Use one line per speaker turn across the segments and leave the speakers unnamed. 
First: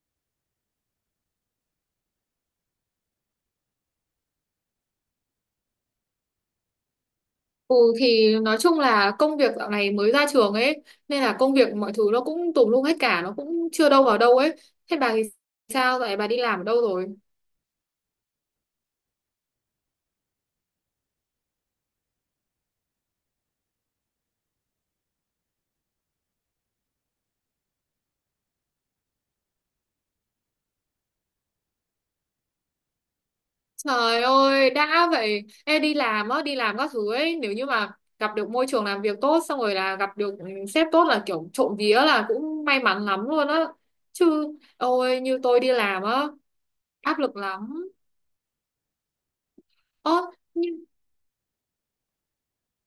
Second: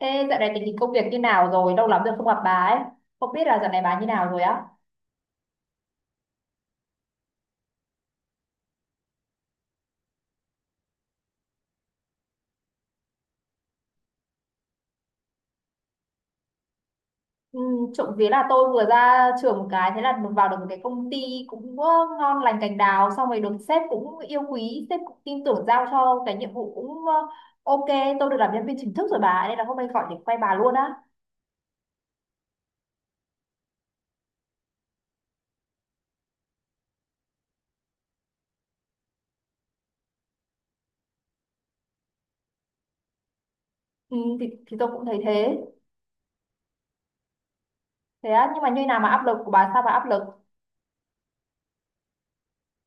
Thế dạo này tình hình công việc như nào rồi? Lâu lắm rồi không gặp bà ấy. Không biết là dạo này bà như nào rồi á?
Ừ thì nói chung là công việc dạo này mới ra trường ấy, nên là công việc mọi thứ nó cũng tùm lum hết cả, nó cũng chưa đâu vào đâu ấy. Thế bà thì sao vậy, bà đi làm ở đâu rồi?
Ừ, trộm vía là tôi vừa ra trường một cái, thế là vào được một cái công ty cũng ngon lành cành đào. Xong rồi được sếp cũng yêu quý, sếp cũng tin tưởng giao cho cái nhiệm vụ cũng ok. Tôi được làm nhân viên chính thức rồi bà, nên là hôm nay gọi để quay bà luôn á.
Trời ơi, đã vậy em đi làm á, đi làm các thứ ấy nếu như mà gặp được môi trường làm việc tốt, xong rồi là gặp được sếp tốt là kiểu trộm vía là cũng may mắn lắm luôn á.
Ừ, thì,
Chứ
thì tôi cũng thấy
ôi như
thế.
tôi đi làm á, áp lực lắm.
Thế á, nhưng mà như nào mà áp lực của bà, sao bà áp
ơ
lực?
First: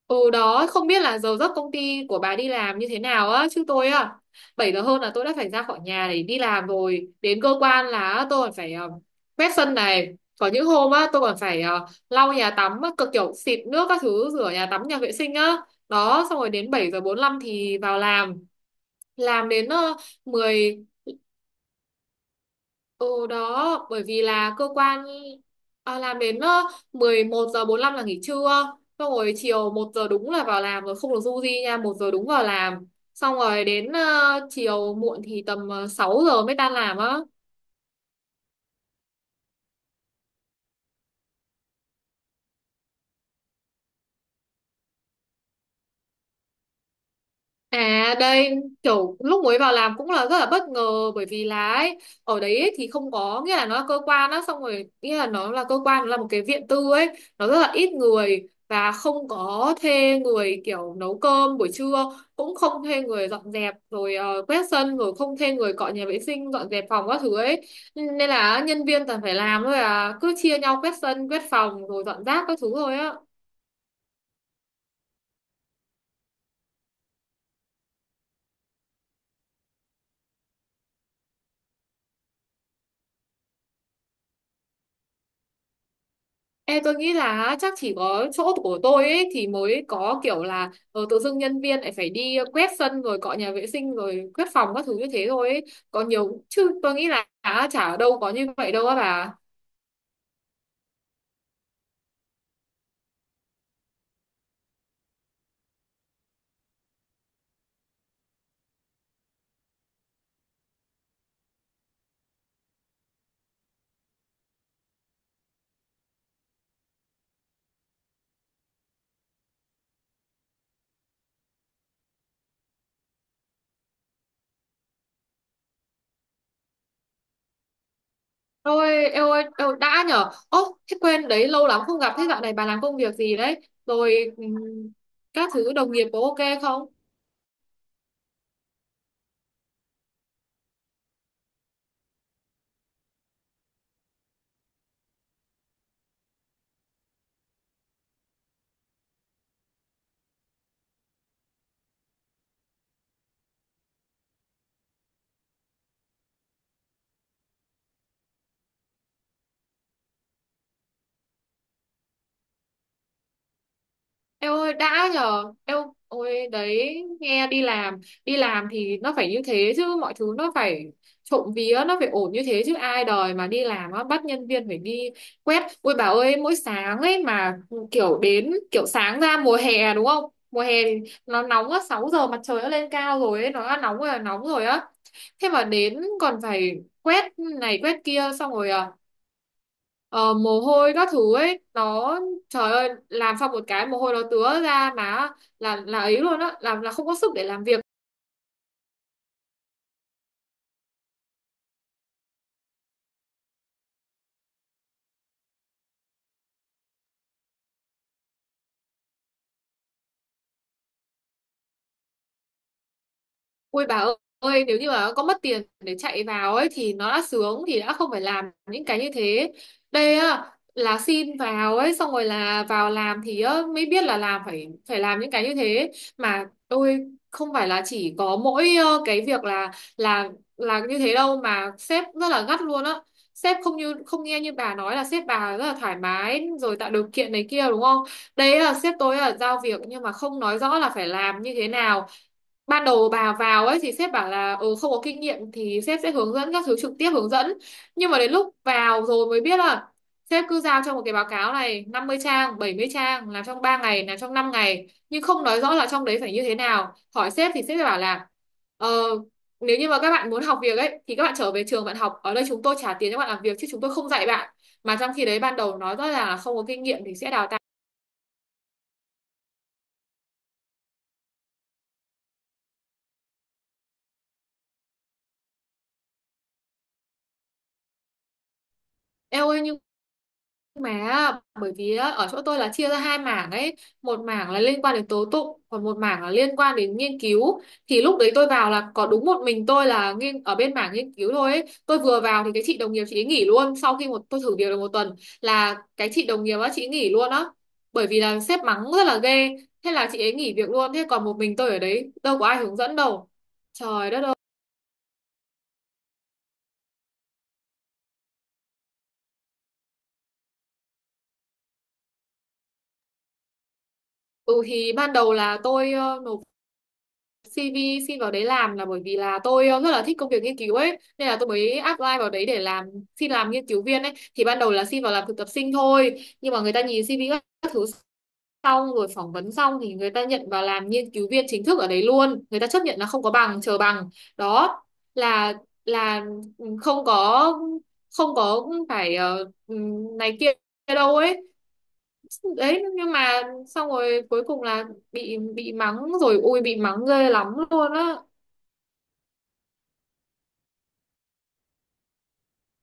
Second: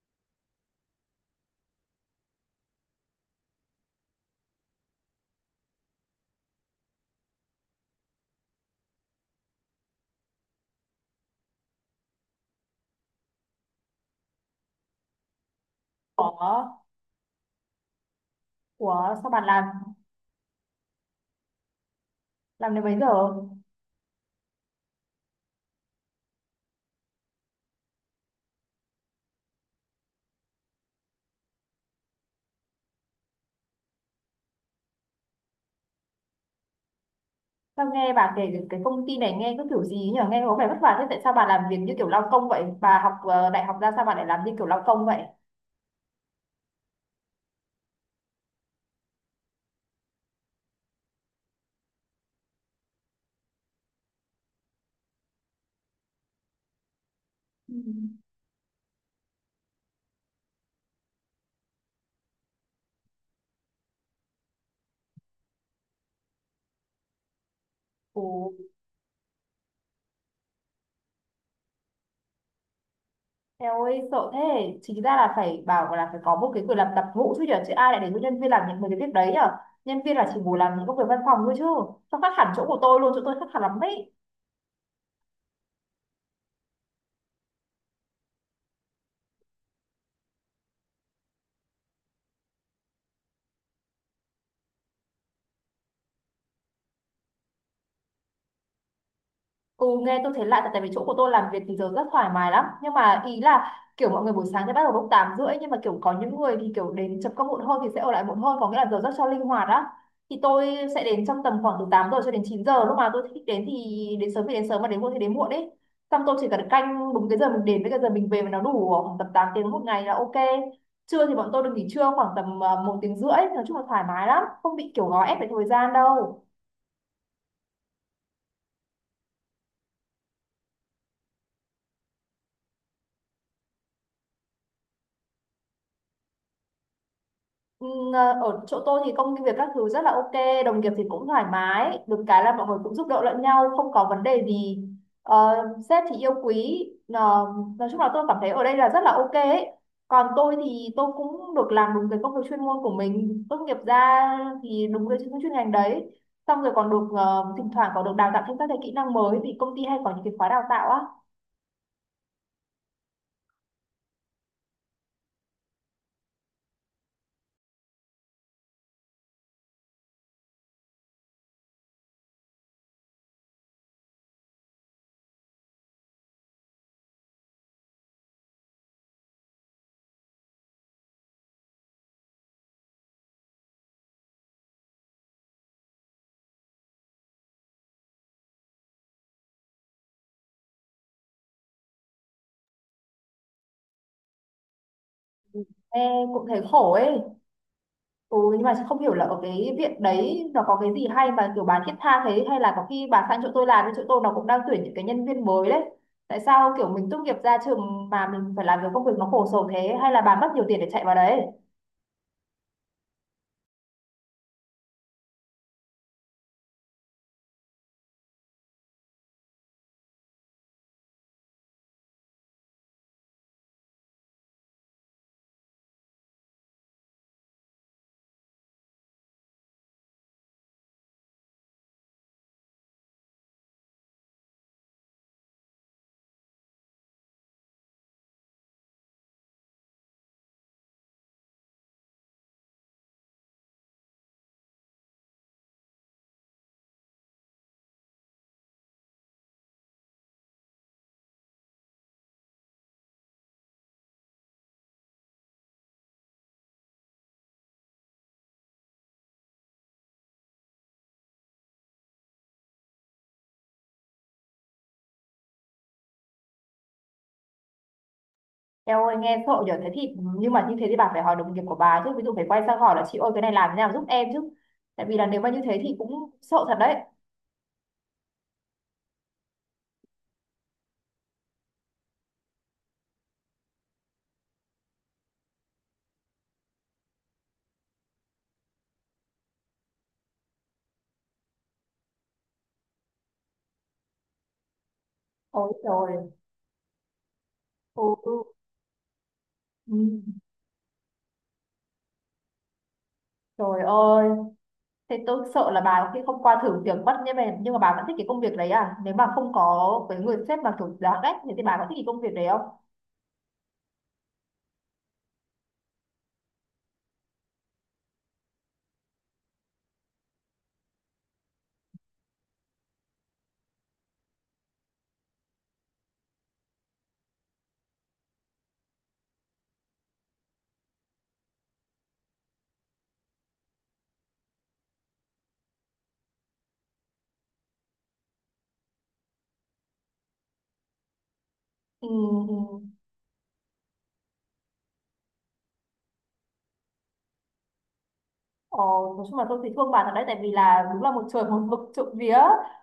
Ừ đó, không biết là giờ giấc công ty của bà đi làm như thế nào á, chứ tôi á, 7 giờ hơn là tôi đã phải ra khỏi nhà để đi làm rồi. Đến cơ quan là tôi còn phải quét sân này. Có những hôm á, tôi còn phải lau nhà tắm, á, cực kiểu xịt nước các thứ, rửa nhà tắm, nhà vệ sinh á. Đó, xong rồi đến
Của,
7 giờ 45 thì vào làm.
của sao bà
Làm
làm?
đến uh,
Làm đến mấy giờ?
ừ đó, bởi vì là cơ quan à, làm đến 11 giờ 45 là nghỉ trưa. Xong rồi chiều một giờ đúng là vào làm, rồi không được du di nha, một giờ đúng vào làm. Xong rồi đến chiều muộn thì tầm 6 giờ mới tan làm á.
Sao nghe bà kể cái công ty này nghe cứ kiểu gì nhỉ? Nghe có vẻ vất vả thế. Tại sao bà làm việc như kiểu lao công vậy? Bà học đại học ra sao bà lại làm như kiểu lao công vậy?
À đây, kiểu lúc mới vào làm cũng là rất là bất ngờ bởi vì là ấy, ở đấy ấy, thì không có nghĩa là nó là cơ quan á, xong rồi nghĩa là nó là cơ quan, nó là một cái viện tư ấy, nó rất là
Ừ.
ít người và không có thuê người kiểu nấu cơm buổi trưa, cũng không thuê người dọn dẹp rồi quét sân, rồi không thuê người cọ nhà vệ sinh, dọn dẹp phòng các thứ ấy,
Ồ,
nên là nhân viên toàn phải làm thôi, à cứ chia nhau quét sân, quét phòng rồi dọn rác các thứ thôi á.
eo ơi sợ thế. Chính ra là phải bảo là phải có một cái quyền làm tập vụ chứ nhỉ? Chứ ai lại để cho nhân viên làm những mấy cái việc đấy nhở. Nhân viên là chỉ ngồi làm những công việc văn phòng thôi chứ. Sao khác hẳn chỗ của tôi luôn, chỗ tôi khác hẳn lắm đấy.
Ê, tôi nghĩ là á, chắc chỉ có chỗ của tôi ấy thì mới có kiểu là tự dưng nhân viên lại phải đi quét sân rồi cọ nhà vệ sinh rồi quét phòng các thứ như thế thôi ấy. Còn nhiều chứ tôi nghĩ là á, chả ở đâu có như vậy đâu á bà.
Ừ, nghe tôi thấy lạ tại tại vì chỗ của tôi làm việc thì giờ rất thoải mái lắm, nhưng mà ý là kiểu mọi người buổi sáng thì bắt đầu lúc 8 rưỡi, nhưng mà kiểu có những người thì kiểu đến chấm công muộn hơn thì sẽ ở lại muộn hơn, có nghĩa là giờ rất cho linh hoạt á. Thì tôi sẽ đến trong tầm khoảng từ 8 giờ cho đến 9 giờ, lúc mà tôi thích đến thì đến, sớm thì đến sớm mà đến muộn thì đến muộn ấy. Xong tôi chỉ cần canh đúng cái giờ mình đến với cái giờ mình về mà nó đủ khoảng tầm 8 tiếng một ngày là ok. Trưa thì bọn tôi được nghỉ trưa khoảng tầm một tiếng rưỡi, nói chung là thoải mái lắm, không bị kiểu gò ép về thời gian đâu.
Ôi, eo ơi, eo, đã nhở. Ô, thế quên đấy, lâu lắm không gặp. Thế dạo này bà làm công việc gì đấy? Rồi các thứ đồng nghiệp có ok không?
Ừ, ở chỗ tôi thì công việc các thứ rất là ok, đồng nghiệp thì cũng thoải mái, được cái là mọi người cũng giúp đỡ lẫn nhau, không có vấn đề gì. Ờ, Sếp thì yêu quý, Ờ, nói chung là tôi cảm thấy ở đây là rất là ok ấy. Còn tôi thì tôi cũng được làm đúng cái công việc chuyên môn của mình, tốt nghiệp ra thì đúng cái chuyên chuyên ngành đấy. Xong rồi còn được thỉnh thoảng còn được đào tạo thêm các cái kỹ năng mới vì công ty hay có những cái khóa đào tạo á.
Eo ơi đã nhờ, eo ôi đấy, nghe đi làm, đi làm thì nó phải như thế chứ, mọi thứ nó phải trộm vía nó phải ổn như thế chứ, ai đời mà đi làm á bắt nhân viên phải đi quét. Ôi bà ơi, mỗi sáng ấy mà kiểu đến kiểu sáng ra mùa hè đúng không, mùa hè thì nó nóng á, 6 giờ mặt trời nó lên cao rồi ấy, nó đã nóng rồi là nóng rồi á, thế mà đến còn phải quét này quét kia, xong rồi à ờ, mồ hôi các thứ ấy nó, trời ơi làm xong một cái mồ hôi nó tứa ra má, là
Ê,
là ấy luôn
cũng
á,
thấy
làm
khổ
là không
ấy.
có sức để làm việc.
Ừ, nhưng mà không hiểu là ở cái viện đấy nó có cái gì hay mà kiểu bà thiết tha thế, hay là có khi bà sang chỗ tôi làm, thì chỗ tôi nó cũng đang tuyển những cái nhân viên mới đấy. Tại sao kiểu mình tốt nghiệp ra trường mà mình phải làm cái công việc nó khổ sở thế, hay là bà mất nhiều tiền để chạy vào đấy?
Ui bà ơi, nếu như mà có mất tiền để chạy vào ấy thì nó đã sướng, thì đã không phải làm những cái như thế. Đây á là xin vào ấy, xong rồi là vào làm thì á, mới biết là làm phải phải làm những cái như thế, mà tôi không phải là chỉ có mỗi cái việc là là như thế đâu, mà sếp rất là gắt luôn á. Sếp không như không nghe, như bà nói là sếp bà rất là thoải mái rồi tạo điều kiện này kia đúng không? Đấy là sếp tôi là giao việc nhưng mà không nói rõ là phải làm như thế nào. Ban đầu bà vào ấy thì sếp bảo là không có kinh nghiệm thì sếp sẽ hướng dẫn các thứ, trực tiếp hướng dẫn, nhưng mà đến lúc vào rồi mới biết là sếp cứ giao cho một cái báo cáo này 50 trang, 70 trang, làm trong 3 ngày, làm trong 5 ngày nhưng không nói rõ là trong đấy phải như thế nào. Hỏi sếp thì sếp sẽ bảo là ờ, nếu như mà các bạn muốn học việc ấy thì các bạn trở về trường bạn học, ở đây chúng tôi trả tiền cho bạn làm việc chứ chúng tôi không dạy bạn, mà trong khi đấy ban đầu nói rõ ràng là không có kinh nghiệm thì sẽ đào tạo.
Eo ơi nghe sợ nhở, thế thì nhưng mà như thế thì bà phải hỏi đồng nghiệp của bà chứ, ví dụ phải quay sang hỏi là chị ơi cái này làm thế nào giúp em chứ. Tại vì là nếu mà như thế thì cũng sợ thật đấy.
Eo ơi nhưng mà bởi vì á, ở chỗ tôi là chia ra hai mảng ấy, một mảng là liên quan đến tố tụng, còn một mảng là liên quan đến nghiên cứu, thì lúc đấy tôi vào là có đúng một mình tôi là nghiên ở bên mảng nghiên cứu thôi ấy. Tôi vừa vào thì cái chị đồng nghiệp chị ấy nghỉ luôn, sau khi một tôi thử việc được 1 tuần
Ôi
là cái
trời.
chị đồng nghiệp á chị ấy nghỉ luôn á, bởi vì là
Ừ.
sếp mắng rất là ghê, thế là chị ấy
Ừ.
nghỉ việc luôn, thế còn một mình tôi ở đấy đâu có ai hướng dẫn đâu.
Trời
Trời đất
ơi.
ơi,
Thế tôi sợ là bà có khi không qua thử việc bắt như vậy, nhưng mà bà vẫn thích cái công việc đấy à? Nếu mà không có cái người sếp mà kiểu đáng ghét thì bà có thích cái công việc đấy không?
ừ thì ban đầu là tôi nộp CV xin vào đấy làm là bởi vì là tôi rất là thích công việc nghiên cứu ấy, nên là tôi mới apply vào đấy để làm, xin làm nghiên cứu viên ấy. Thì ban đầu là xin vào làm thực tập sinh thôi, nhưng mà người ta nhìn CV các thứ, xong rồi phỏng vấn xong thì người ta nhận vào làm nghiên cứu viên chính thức ở đấy luôn. Người ta chấp nhận là không có bằng, chờ bằng. Đó là là không có, không có phải này kia đâu ấy.
Ừ, ừ. Ừ.
Đấy nhưng mà xong rồi cuối cùng là bị mắng, rồi ui bị mắng ghê lắm luôn á.
Ờ, nói chung là tôi thấy thương bà thật đấy, tại vì là đúng là một trời một vực. Trộm vía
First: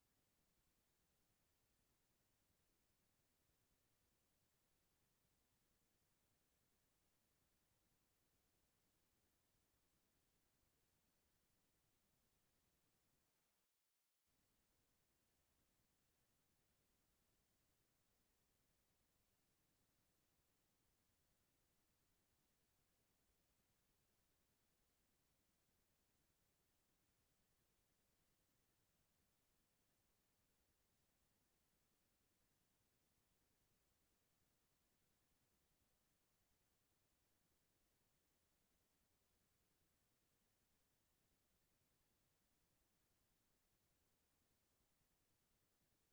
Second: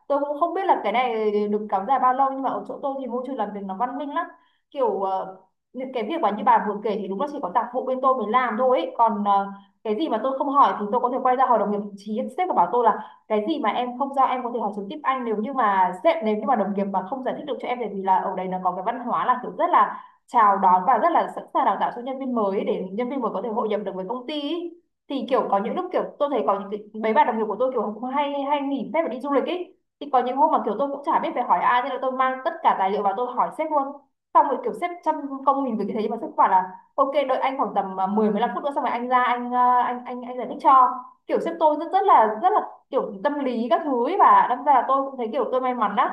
tôi cũng không biết là cái này được kéo dài bao lâu, nhưng mà ở chỗ tôi thì môi trường làm việc nó văn minh lắm, kiểu những cái việc mà như bà vừa kể thì đúng là chỉ có tạp vụ bên tôi mới làm thôi ấy. Còn cái gì mà tôi không hỏi thì tôi có thể quay ra hỏi đồng nghiệp, chí sếp và bảo tôi là cái gì mà em không giao em có thể hỏi trực tiếp anh, nếu như mà sếp, nếu như mà đồng nghiệp mà không giải thích được cho em, tại vì là ở đây nó có cái văn hóa là kiểu rất là chào đón và rất là sẵn sàng đào tạo cho nhân viên mới để nhân viên mới có thể hội nhập được với công ty ý. Thì kiểu có những lúc kiểu tôi thấy có những cái, mấy bạn đồng nghiệp của tôi kiểu cũng hay hay nghỉ phép và đi du lịch ấy, thì có những hôm mà kiểu tôi cũng chả biết phải hỏi ai nên là tôi mang tất cả tài liệu vào tôi hỏi sếp luôn. Xong rồi kiểu sếp trăm công nghìn việc như thế, nhưng mà sếp bảo là ok đợi anh khoảng tầm 10 15 phút nữa xong rồi anh ra anh giải thích cho. Kiểu sếp tôi rất rất là kiểu tâm lý các thứ ấy, và đâm ra là tôi cũng thấy kiểu tôi may mắn đó.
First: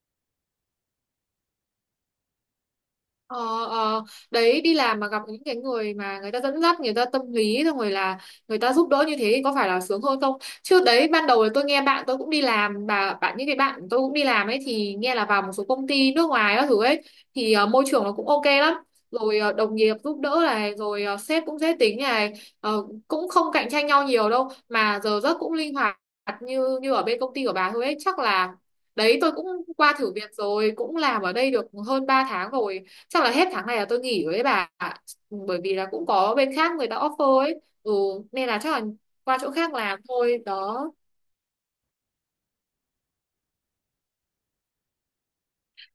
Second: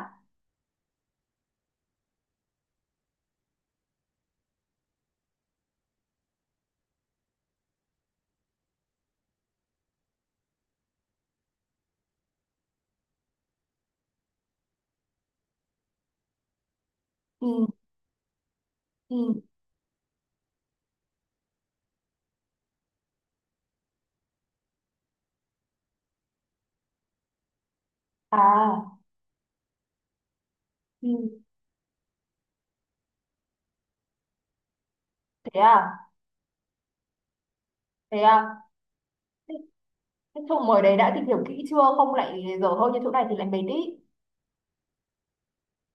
Ờ, ờ, đấy đi làm mà gặp những cái người mà người ta dẫn dắt, người ta tâm lý, xong rồi là người ta giúp đỡ như thế thì có phải là sướng hơn không. Chứ đấy ban đầu là tôi nghe bạn tôi cũng đi làm, bà bạn, những cái bạn tôi cũng đi làm ấy, thì nghe là vào một số công ty nước ngoài các thứ ấy thì
Ừ.
môi trường nó cũng ok lắm, rồi
Ừ.
đồng nghiệp giúp đỡ này, rồi sếp cũng dễ tính này, cũng không cạnh tranh nhau nhiều đâu, mà giờ giấc cũng linh hoạt, như như ở bên công ty của bà thôi ấy chắc là.
À.
Đấy tôi cũng qua thử việc rồi, cũng làm ở
Ừ.
đây được hơn 3 tháng rồi, chắc là hết tháng này là tôi nghỉ rồi đấy bà ạ.
Thế
Bởi vì là
à
cũng có bên khác người ta offer ấy, ừ,
thế à
nên là chắc là qua chỗ khác làm thôi
cái chỗ mời
đó.
đấy đã tìm hiểu kỹ chưa, không lại dở hơi như chỗ này thì lại mệt ý.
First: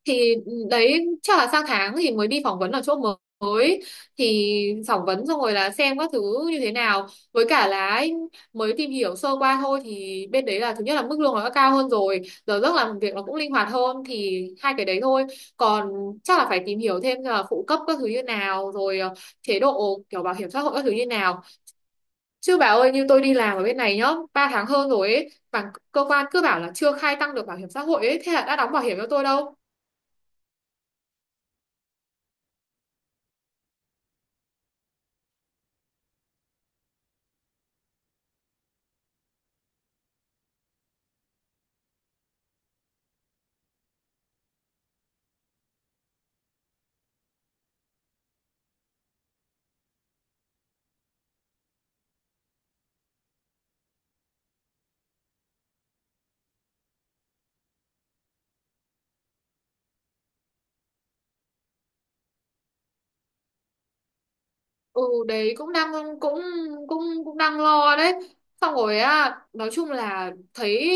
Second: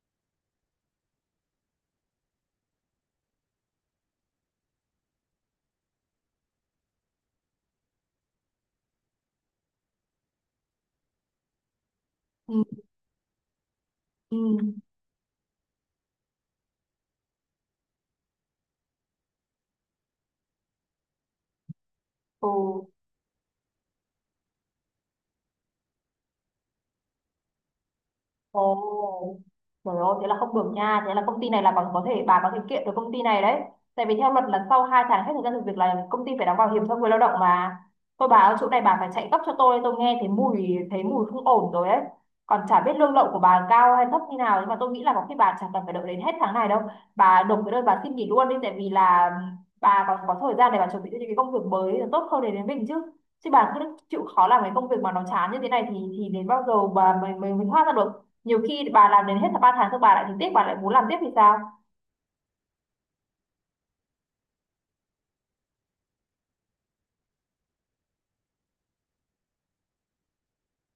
Thì đấy chắc là sang tháng thì mới đi phỏng vấn ở chỗ mới, thì phỏng vấn xong rồi là xem các thứ như thế nào, với cả là ấy, mới tìm hiểu sơ qua thôi thì bên đấy là thứ nhất là mức lương nó đã cao hơn rồi, giờ
Ừ.
giấc làm việc nó cũng linh hoạt hơn, thì hai
Ừ.
cái đấy thôi. Còn chắc là phải tìm hiểu thêm là phụ cấp các thứ như nào, rồi chế độ kiểu bảo hiểm xã hội các thứ như nào.
Ừ,
Chứ bà ơi như tôi đi làm ở bên này nhá, 3 tháng hơn rồi ấy, mà cơ quan cứ bảo là chưa khai tăng được bảo hiểm xã hội ấy, thế là đã
Ồ,
đóng bảo hiểm cho tôi đâu.
trời ơi, thế là không được nha. Thế là công ty này là bằng có thể bà có thể kiện được công ty này đấy. Tại vì theo luật là sau 2 tháng hết thời gian thực việc là công ty phải đóng bảo hiểm cho người lao động mà. Thôi bà ở chỗ này bà phải chạy gấp cho tôi nghe thấy mùi không ổn rồi đấy. Còn chả biết lương lậu của bà cao hay thấp như nào, nhưng mà tôi nghĩ là có khi bà chẳng cần phải đợi đến hết tháng này đâu. Bà nộp cái đơn bà xin nghỉ luôn đi, tại vì là bà còn có thời gian để bà chuẩn bị cho những cái công việc mới là tốt hơn để đến mình chứ. Chứ bà cứ chịu khó làm cái công việc mà nó chán như thế này thì đến bao giờ bà mình thoát ra được. Nhiều khi bà làm đến hết là ba tháng rồi bà lại thấy tiếc bà lại muốn làm tiếp thì sao.
Ừ đấy cũng đang, cũng cũng cũng đang lo đấy. Xong rồi á nói chung là thấy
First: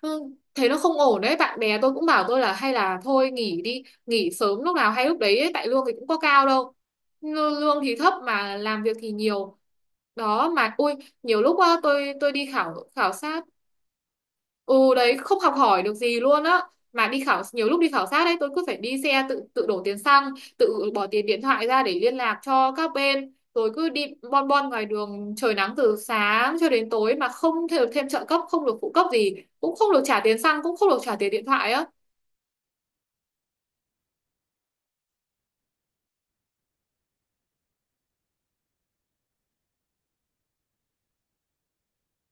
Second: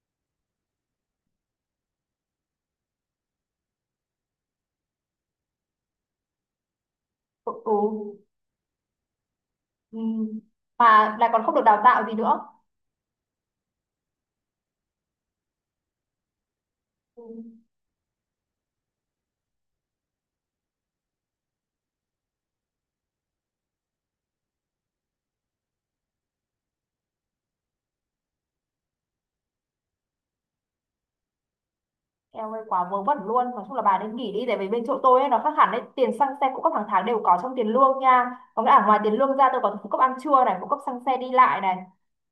ừ, thấy nó không ổn đấy. Bạn bè tôi cũng bảo tôi là hay là thôi nghỉ đi, nghỉ sớm lúc nào hay lúc đấy ấy, tại lương thì cũng có cao đâu, Lương lương thì thấp
Ừ.
mà làm việc thì nhiều
Ừ.
đó, mà ui
Mà lại còn
nhiều
không
lúc
được
á,
đào tạo gì
tôi
nữa.
đi khảo khảo sát. Ừ đấy không học hỏi được gì luôn á, mà đi
Ừ.
khảo, nhiều lúc đi khảo sát đấy tôi cứ phải đi xe, tự tự đổ tiền xăng, tự bỏ tiền điện thoại ra để liên lạc cho các bên, rồi cứ đi bon bon ngoài đường trời nắng từ sáng cho đến tối, mà không thể được thêm trợ cấp, không được phụ cấp gì, cũng không được trả tiền xăng, cũng không được trả tiền điện thoại á.
Eo ơi quá vớ vẩn luôn. Nói chung là bà nên nghỉ đi. Tại vì bên chỗ tôi ấy, nó khác hẳn đấy. Tiền xăng xe phụ cấp hàng tháng đều có trong tiền lương nha. Có nghĩa là ngoài tiền lương ra tôi còn phụ cấp ăn trưa này, phụ cấp xăng xe đi lại này.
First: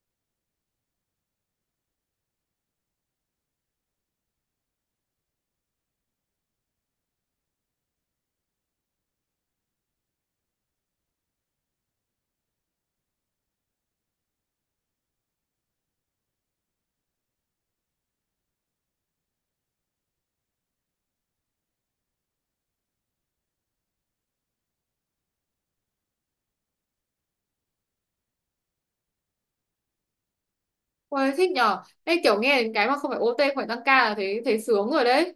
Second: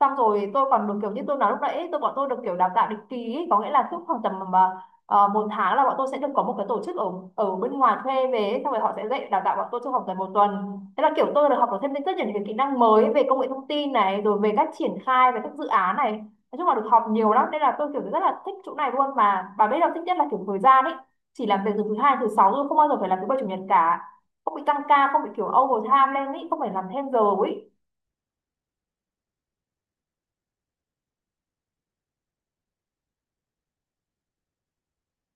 Xong rồi tôi còn được kiểu như tôi nói lúc nãy ấy, bọn tôi được kiểu đào tạo định kỳ ấy. Có nghĩa là cứ khoảng tầm một tháng là bọn tôi sẽ được có một cái tổ chức ở ở bên ngoài thuê về ấy. Xong rồi họ sẽ dạy đào tạo bọn tôi trong vòng tầm một tuần. Thế là kiểu tôi được học được thêm rất nhiều những cái kỹ năng mới. Về công nghệ thông tin này, rồi về cách triển khai, về các dự án này, nói chung là được học nhiều lắm nên là tôi kiểu rất là thích chỗ này luôn. Mà bà biết đâu thích nhất là kiểu thời gian ấy, chỉ làm việc từ thứ hai thứ sáu thôi, không bao giờ phải làm thứ bảy chủ nhật cả, không bị tăng ca, không bị kiểu overtime lên ấy, không phải làm thêm giờ ấy.
Ôi thích nhở, đây kiểu nghe đến cái mà không phải OT phải tăng ca là thấy, thấy sướng rồi đấy.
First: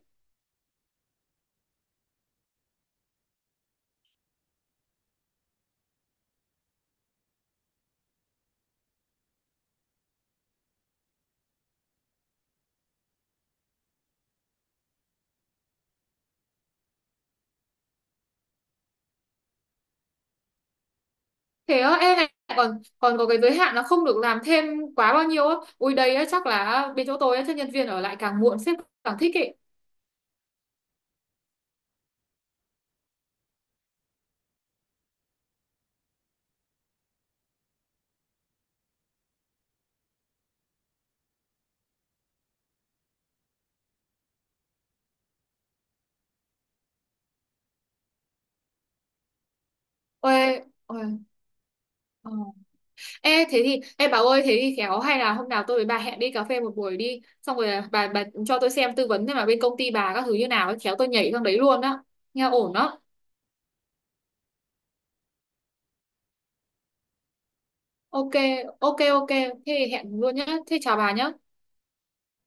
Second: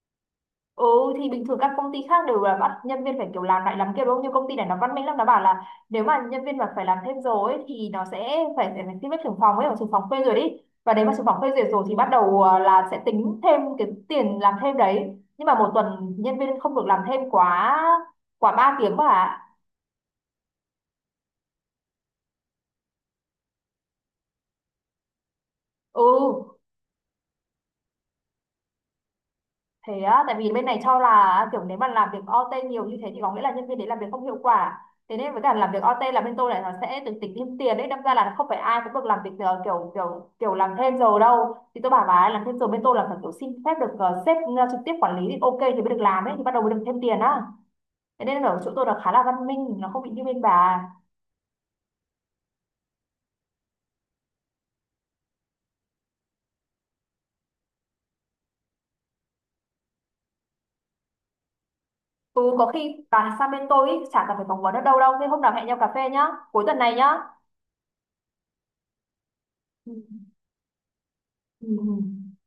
Ừ, thì bình thường các công ty khác đều là bắt nhân viên phải kiểu làm lại làm kia đúng không? Nhưng công ty này nó văn minh lắm, nó bảo là nếu mà nhân viên mà phải làm thêm giờ ấy thì nó sẽ phải phải phải xin phép trưởng phòng ấy, hoặc trưởng phòng phê duyệt đi. Và nếu mà trưởng phòng phê duyệt rồi thì bắt đầu là sẽ tính thêm cái tiền làm thêm đấy. Nhưng mà một tuần nhân viên không được làm thêm quá quá 3 tiếng mà.
Thế á em này, còn còn có cái giới hạn là không được làm thêm quá bao nhiêu á? Ui
Ừ
đây á chắc là bên chỗ tôi á, chắc nhân viên ở lại càng muộn sếp càng thích ý.
thế á, tại vì bên này cho là kiểu nếu mà làm việc OT nhiều như thế thì có nghĩa là nhân viên đấy làm việc không hiệu quả. Thế nên với cả làm việc OT là bên tôi là nó sẽ được tính thêm tiền đấy, đâm ra là không phải ai cũng được làm việc ờ, kiểu kiểu kiểu làm thêm giờ đâu. Thì tôi bảo bà ấy làm thêm giờ bên tôi là phải kiểu xin phép được sếp trực tiếp quản lý thì ok thì mới được làm ấy, thì bắt đầu mới được thêm tiền á. Thế nên ở chỗ tôi là khá là văn minh, nó không bị như bên
Ôi,
bà.
ôi, ờ. Ê, thế thì, ê bảo ơi, thế thì khéo hay là hôm nào tôi với bà hẹn đi cà phê một buổi đi, xong rồi à, bà cho tôi xem, tư vấn xem là bên công ty bà các thứ như nào, ấy, khéo tôi nhảy sang đấy luôn đó.
Ừ,
Nghe
có
ổn
khi
đó.
bà sang bên tôi ý, chả cần phải phỏng vấn ở đâu đâu, thế hôm nào hẹn nhau cà phê nhá, cuối tuần này nhá.
Ok, ok, ok, thế thì
Ừ.
hẹn luôn nhá, thế chào bà nhá.
Ừ. Ừ.